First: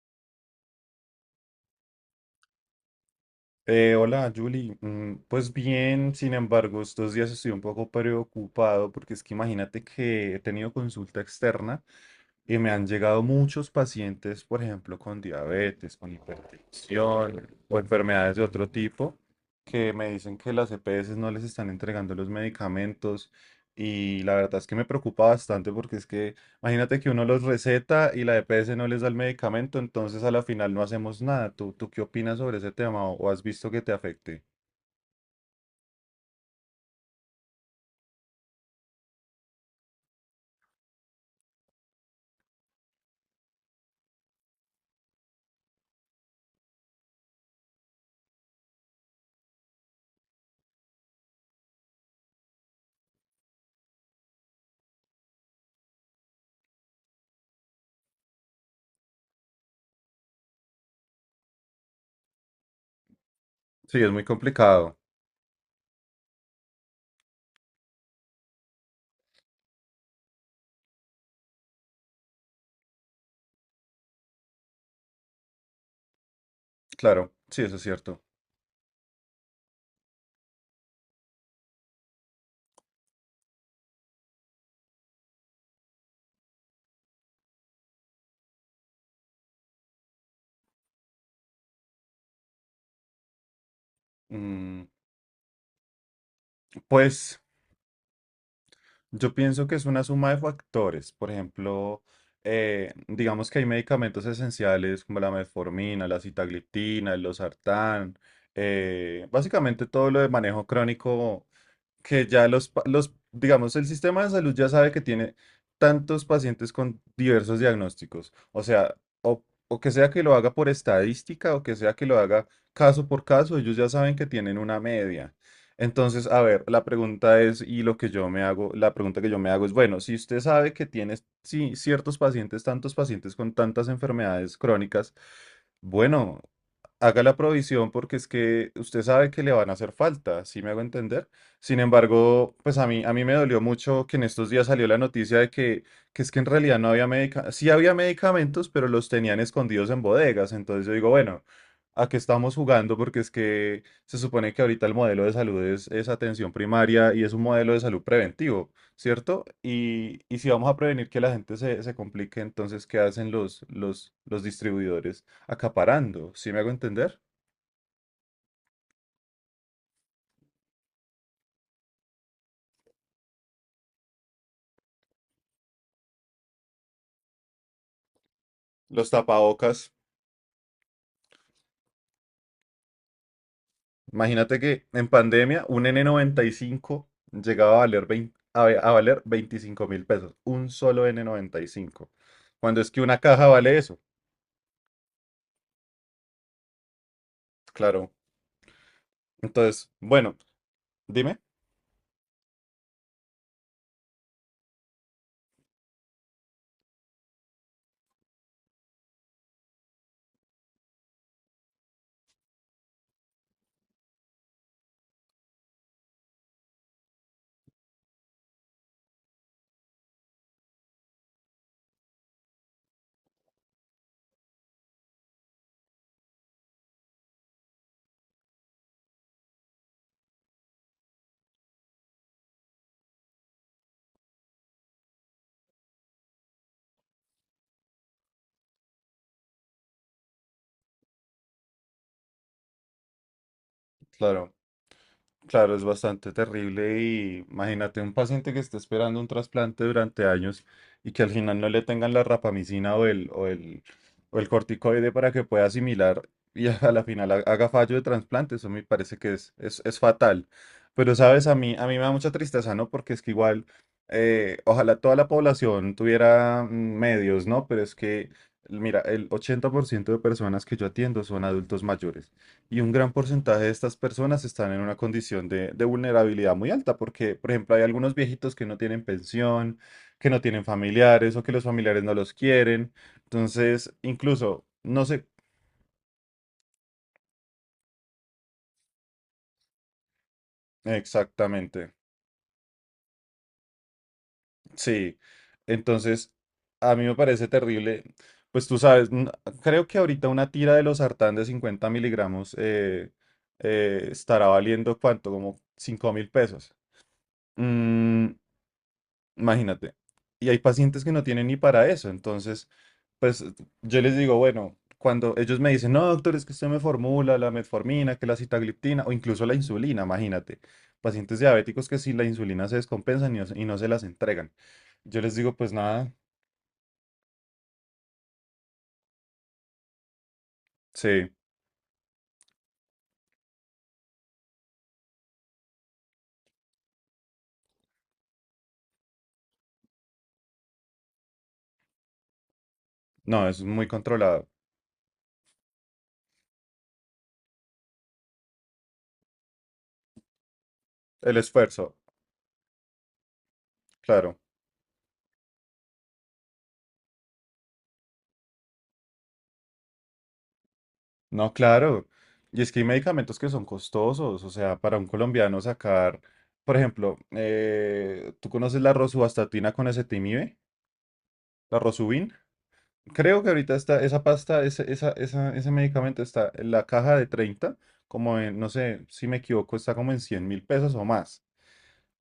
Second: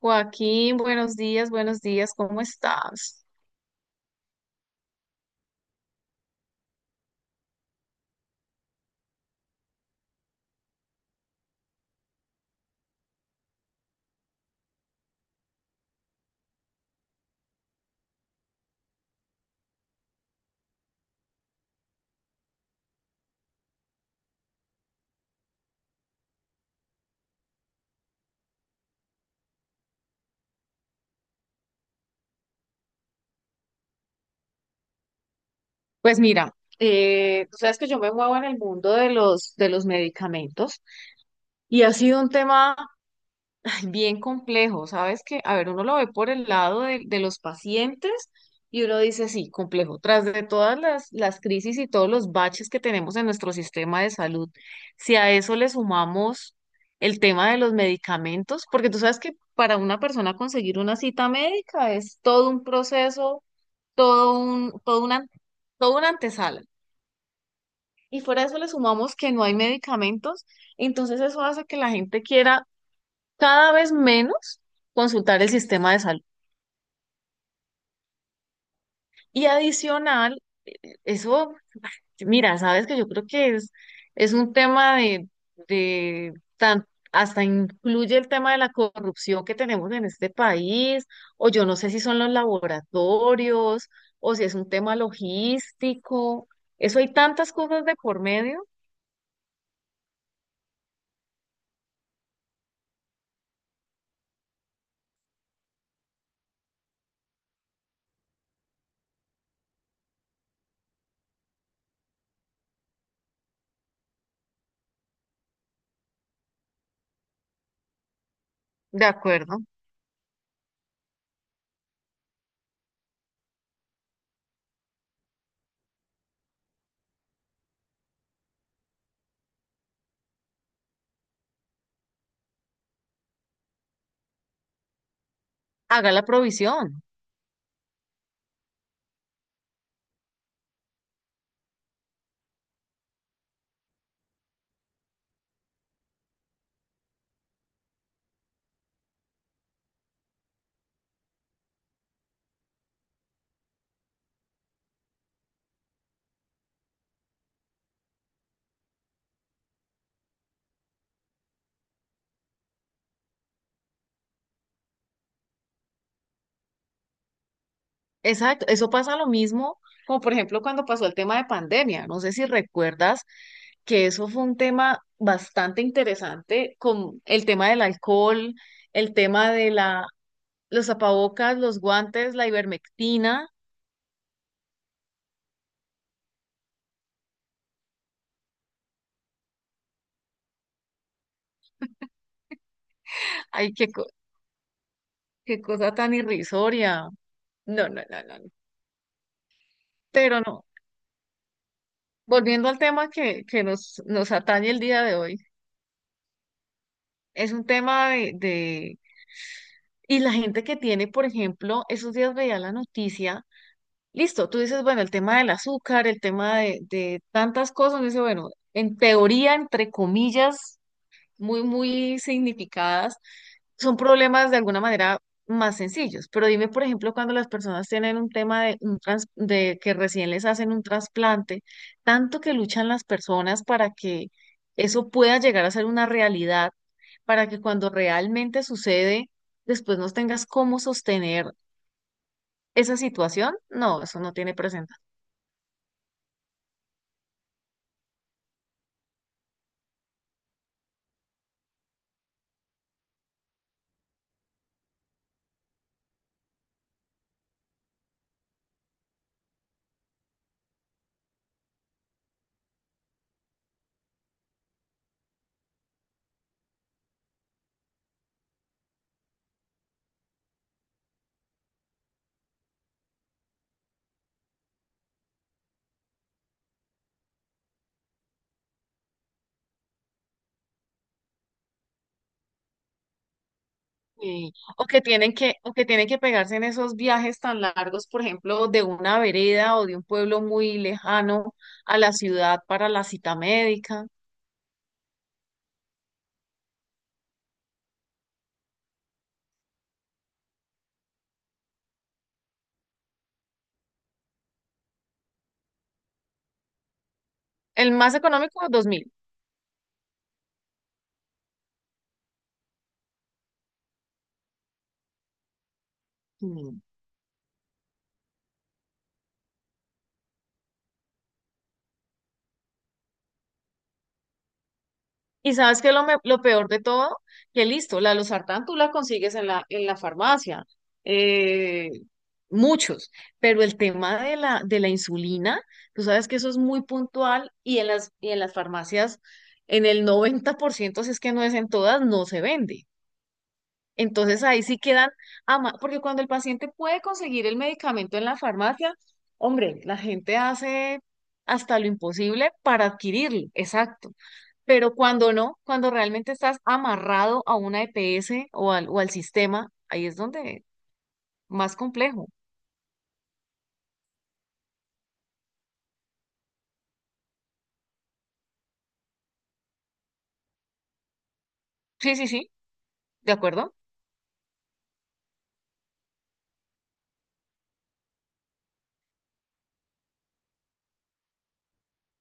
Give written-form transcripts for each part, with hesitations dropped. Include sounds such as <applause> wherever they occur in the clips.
Joaquín, buenos días, ¿cómo estás? Hola, Julie. Pues bien, sin embargo, estos días estoy un poco preocupado porque es que imagínate que he tenido consulta externa. Y me han llegado muchos pacientes, por ejemplo, con diabetes, con hipertensión o enfermedades de otro tipo, que me dicen que las EPS no les están entregando los medicamentos. Y la verdad es que me preocupa bastante porque es que imagínate que uno los receta y la EPS no les da el medicamento, entonces a la final no hacemos nada. ¿Tú qué opinas sobre ese tema o has visto que te afecte? Pues mira, tú sabes que yo me muevo en el mundo de los medicamentos y ha sido un tema ay, bien complejo, ¿sabes? Que, a ver, uno lo ve por el lado de los pacientes y uno dice, sí, complejo, tras de todas las crisis y todos los baches que tenemos en nuestro sistema de salud, si a eso le sumamos el tema de los medicamentos, porque tú sabes que para una persona conseguir una cita médica es todo un proceso, Sí, es muy todo un, complicado. todo una, toda una antesala. Y fuera de eso le sumamos que no hay medicamentos, entonces eso hace que la gente quiera cada vez menos consultar el sistema de salud. Claro, sí, eso es cierto. Y adicional, eso, mira, sabes que yo creo que es un tema de tan- hasta incluye el tema de la corrupción que tenemos en este país, o yo no sé si son los laboratorios, o si es un Mm, tema logístico. Eso hay pues. tantas cosas de por medio. Yo pienso que es una suma de factores. Por ejemplo, digamos que hay medicamentos esenciales como la metformina, la sitagliptina, el losartán, básicamente todo lo de manejo crónico que ya los, los, digamos, el sistema de salud ya sabe que tiene tantos pacientes con diversos diagnósticos. O sea, De o, acuerdo. o que sea que lo haga por estadística o que sea que lo haga caso por caso, ellos ya saben que tienen una media. Entonces, a ver, la pregunta es, y lo que yo me hago, la pregunta que yo me hago es, bueno, si usted sabe que tiene, sí, ciertos pacientes, tantos pacientes con tantas enfermedades crónicas, Haga la bueno, provisión. haga la provisión porque es que usted sabe que le van a hacer falta, ¿sí me hago entender? Sin embargo, pues a mí me dolió mucho que en estos días salió la noticia de que es que en realidad no había medicamentos, sí había medicamentos, pero los tenían escondidos en bodegas. Entonces yo digo, bueno, ¿a qué estamos jugando? Porque es que se supone que ahorita el modelo de salud es atención primaria y es un modelo de salud preventivo, ¿cierto? Y si vamos a prevenir que la gente se complique, entonces, ¿qué hacen los distribuidores? Acaparando, ¿sí me hago entender? Exacto. Eso pasa lo mismo, como por ejemplo cuando pasó el tema de pandemia. No sé si recuerdas que eso fue un tema bastante interesante con el tema del alcohol, Los el tema de tapabocas. la, los tapabocas, los guantes, la ivermectina. Imagínate que en pandemia un N95 llegaba a valer 20, a ve- a valer 25.000 pesos, un solo N95. Cuando es que una caja Ay, vale qué, eso, co- qué cosa tan irrisoria. No, no, claro. no, no. No. Entonces, bueno, Pero no, dime, volviendo al tema que nos atañe el día de hoy, es un tema de. Y la gente que tiene, por ejemplo, esos días veía la noticia, listo, tú dices, bueno, el tema del azúcar, el tema de tantas cosas, dice, bueno, en teoría, entre comillas, muy, muy significadas, son problemas de alguna manera más sencillos. Pero dime, por ejemplo, cuando las personas tienen un tema de que recién les hacen un trasplante, tanto que luchan las personas para que eso pueda llegar a ser una realidad, para que cuando realmente sucede, después no tengas cómo sostener esa situación. No, eso no claro. tiene presente. Claro, es bastante terrible y imagínate un paciente que esté esperando un trasplante durante años y que al final no le tengan la rapamicina o el corticoide para que pueda asimilar y <laughs> a la final haga fallo de trasplante. Eso me parece que es fatal. Pero sabes, a mí me da mucha tristeza, ¿no? Porque es que igual, ojalá toda la población tuviera medios, ¿no? Pero es que, mira, el 80% de personas que yo atiendo son adultos mayores. Y un gran porcentaje de estas personas están en una condición de vulnerabilidad muy alta, porque, por ejemplo, hay algunos viejitos que no tienen pensión, que no tienen familiares o que los familiares no los quieren. Entonces, Sí, incluso, O que no sé tienen que, o que tienen que pegarse en esos viajes tan largos, por ejemplo, de una vereda o de un pueblo muy lejano exactamente. a la ciudad para la cita médica. Sí. Entonces, a mí me parece terrible. Pues tú sabes, creo que ahorita una tira de los sartán de 50 mg estará valiendo cuánto, como 5.000 pesos. El más Mm, económico, 2000. Imagínate. Y hay pacientes que no tienen ni para eso. Entonces, pues yo les digo, bueno, cuando ellos me dicen, no, doctor, es que usted me Mm. formula la metformina, que la sitagliptina o incluso la insulina, imagínate. Pacientes diabéticos que si la insulina se descompensan y no se las entregan. Yo les Y digo, pues sabes que nada, lo peor de todo, que listo, la losartán tú la consigues en la farmacia, sí, eh, muchos, pero el tema de la insulina, tú sabes que eso es muy puntual y en las farmacias, en el 90% si es que no es en todas, no se vende. no, es muy Entonces controlado. ahí sí quedan, porque cuando el paciente puede conseguir el medicamento en la farmacia, hombre, la gente hace El hasta lo esfuerzo, imposible para adquirirlo, exacto. claro. Pero cuando no, cuando realmente estás amarrado a una EPS o al sistema, ahí es donde No, más claro. complejo. Y es que hay medicamentos que son costosos. O sea, para un colombiano sacar, por ejemplo, ¿tú conoces la rosuvastatina con ezetimibe? La Sí, sí, Rosuvin. sí, ¿de Creo que acuerdo? ahorita está esa pasta, ese medicamento está en la caja de 30 como en, no sé si me equivoco, está como en 100.000 pesos o más.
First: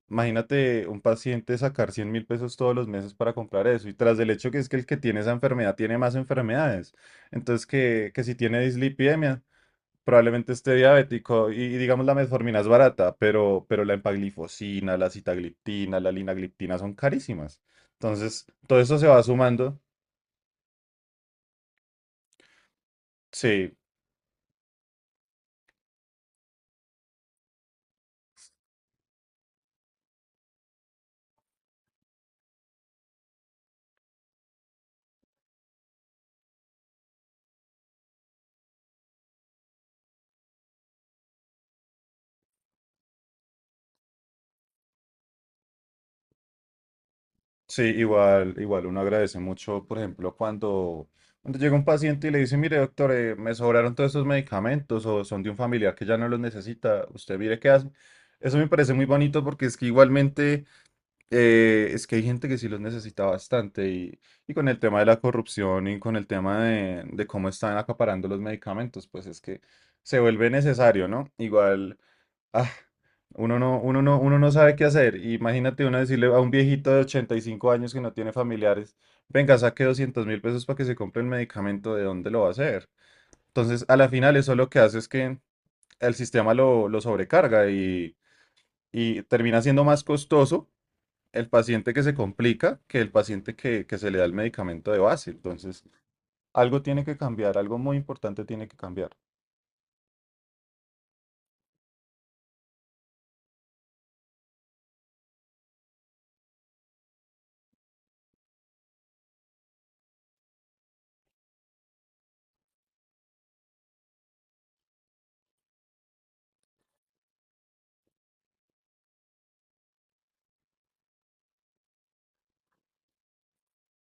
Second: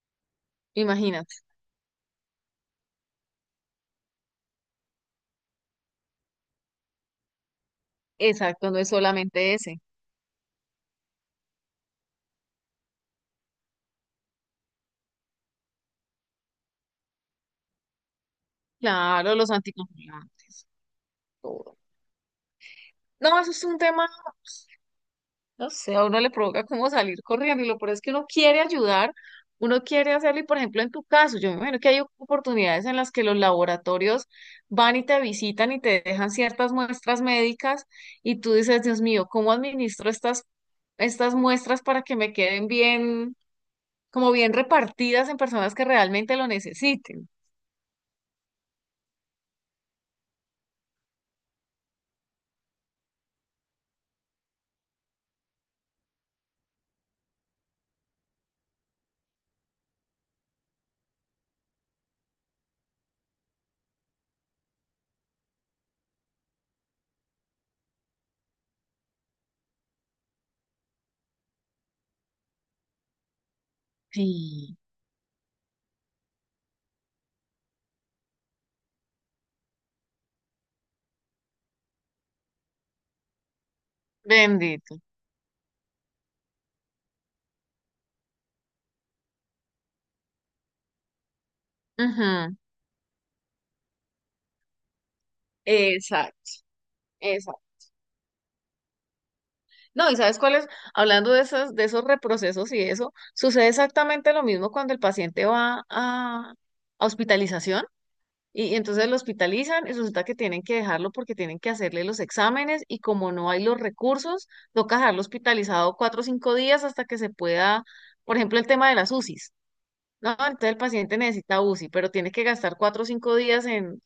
Imagínate un Imagínate. paciente sacar 100.000 pesos todos los meses para comprar eso. Y tras del hecho que es que el que tiene esa enfermedad tiene más enfermedades. Entonces, que si tiene Exacto, no es dislipidemia, solamente ese. probablemente esté diabético. Y digamos, la metformina es barata, pero la empaglifosina, la citagliptina, la linagliptina son carísimas. Entonces, todo eso se va Claro, los sumando. anticoagulantes, todo. No, eso es Sí, un tema. No sé, a uno le provoca como salir corriendo y lo peor es que uno quiere ayudar, uno quiere hacerlo y por ejemplo en tu caso, yo me imagino que hay oportunidades en las que los laboratorios van y te visitan y te dejan ciertas muestras médicas y tú dices, Dios mío, ¿cómo administro estas muestras para que me queden bien, como bien repartidas en personas que realmente lo necesiten? sí, igual uno agradece mucho, por ejemplo, cuando llega un paciente y le dice, mire, doctor, me sobraron todos estos medicamentos o son de un familiar que ya no los necesita, usted mire qué hace. Eso me parece muy bonito porque es que igualmente es que hay gente que sí los necesita bastante y con el tema de la corrupción y con el tema de cómo están acaparando los medicamentos, pues es que se vuelve necesario, ¿no? Igual, ah, uno no sabe Sí. qué hacer. Imagínate uno decirle a un viejito de 85 años que no tiene familiares, venga, saque 200.000 pesos para que se compre el medicamento, ¿de dónde lo va a hacer? Entonces, a la final eso lo que Bendito. hace es que el sistema lo sobrecarga y termina siendo más costoso el paciente que se Ujú. complica que el paciente que se le da el medicamento de base. Entonces, Exacto, algo tiene que cambiar, exacto. algo muy importante tiene que cambiar. No, ¿y sabes cuál es? Hablando de esos reprocesos y eso, sucede exactamente lo mismo cuando el paciente va a hospitalización y entonces lo hospitalizan y resulta que tienen que dejarlo porque tienen que hacerle los exámenes y como no hay los recursos, toca dejarlo hospitalizado 4 o 5 días hasta que se pueda, por ejemplo, el tema de las UCIs. No, entonces el paciente necesita UCI, pero tiene que gastar 4 o 5 días en,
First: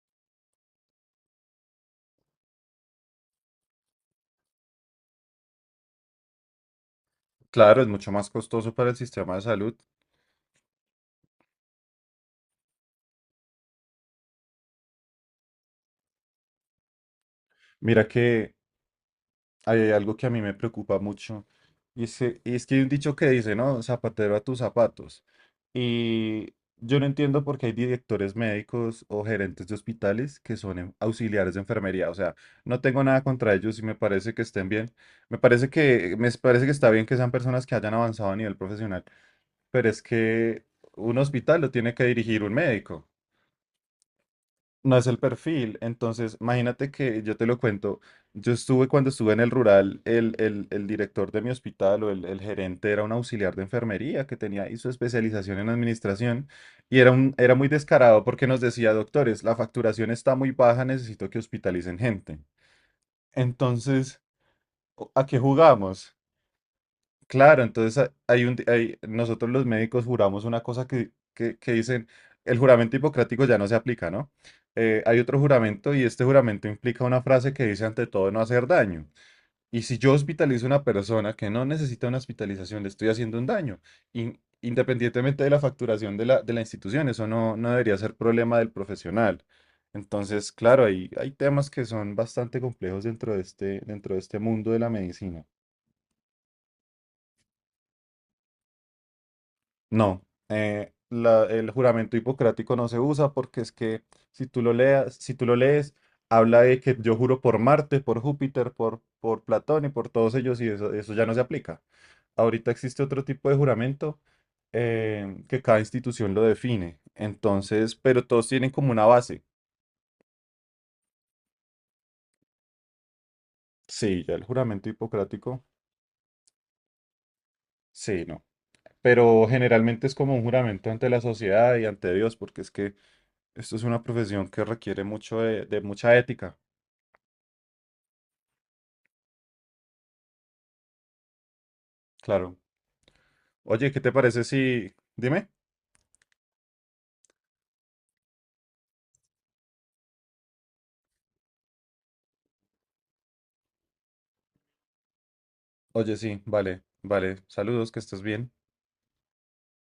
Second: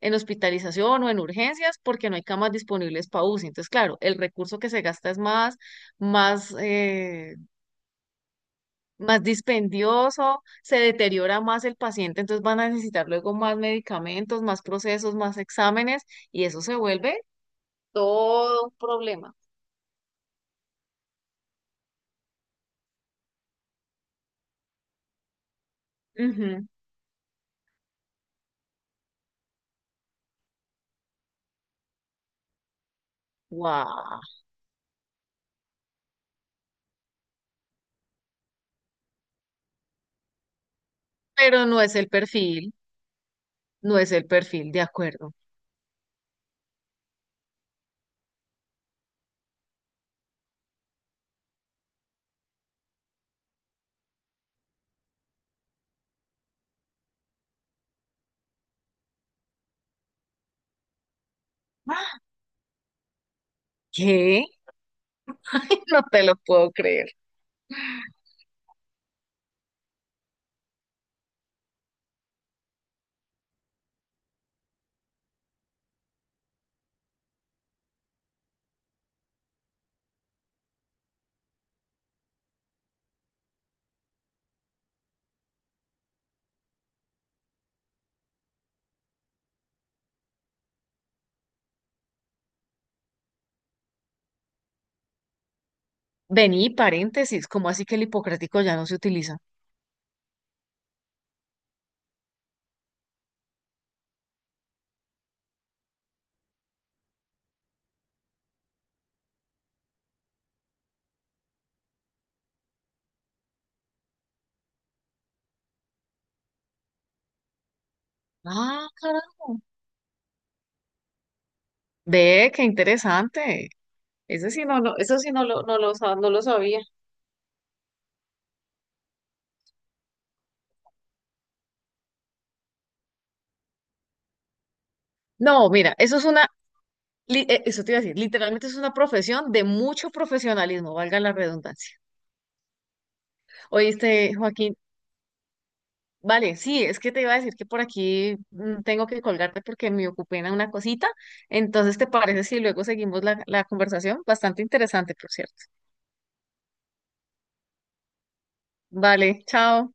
en hospitalización o en urgencias porque no hay camas disponibles para UCI. Entonces, claro, el recurso que se gasta es más, eh, Claro, es mucho más costoso para el más sistema de salud. dispendioso, se deteriora más el paciente, entonces van a necesitar luego más medicamentos, más procesos, más exámenes y eso se vuelve Mira que todo un problema. hay algo que a mí me preocupa mucho. Y es que hay un dicho que dice, ¿no? Zapatero a tus zapatos. Y Ujú. yo no entiendo por qué hay directores médicos o gerentes de hospitales que son auxiliares de enfermería. O sea, no tengo nada contra ellos y me Guau. parece que estén bien. Me parece que está bien que sean personas que hayan avanzado a nivel profesional. Pero es que un hospital Pero lo no tiene es que el dirigir un perfil, médico. no es el perfil, de No es el acuerdo. perfil. Entonces, imagínate que yo te lo cuento. Yo estuve cuando estuve en el rural, el director de mi hospital o el gerente era un auxiliar de enfermería que tenía y su especialización en administración y era muy descarado porque nos decía, doctores, la facturación está muy baja, necesito que hospitalicen gente. Entonces, ¿Qué? ¿a qué <laughs> No jugamos? te lo puedo creer. Claro, entonces nosotros los médicos juramos una cosa que dicen, el juramento hipocrático ya no se aplica, ¿no? Hay otro juramento y este juramento implica una frase que dice ante todo no hacer daño. Y si yo hospitalizo a una persona que no necesita una hospitalización, le estoy haciendo un daño, independientemente de la facturación de la institución, eso no debería ser problema del profesional. Entonces, claro, hay temas que son bastante complejos dentro de este mundo de la medicina. Vení, paréntesis, ¿cómo así que el hipocrático ya no se utiliza? No, el juramento hipocrático no se usa porque es que si tú lo lees, habla de que yo juro por Marte, por Júpiter, por Platón y por todos ellos y eso ya no se aplica. Ahorita existe otro tipo de juramento que cada institución lo define. Entonces, pero todos tienen Ah, como una caramba. base. Ve, qué interesante. Sí, ya el Eso sí no, juramento lo- eso sí no lo, hipocrático, No lo sabía. sí, no. Pero generalmente es como un juramento ante la sociedad y ante Dios, porque es que esto es una profesión que requiere mucho de No, de mira, eso mucha es una, ética. Eso te iba a decir, literalmente es una profesión de mucho profesionalismo, valga la redundancia. Claro. Oye, ¿qué te Oíste, parece Joaquín, si? Dime. vale, sí, es que te iba a decir que por aquí tengo que colgarte porque me ocupé en una cosita. Entonces, ¿te parece si luego seguimos la conversación? Bastante interesante, por cierto. Oye, sí, vale, vale. Saludos, que estés bien. Vale, chao.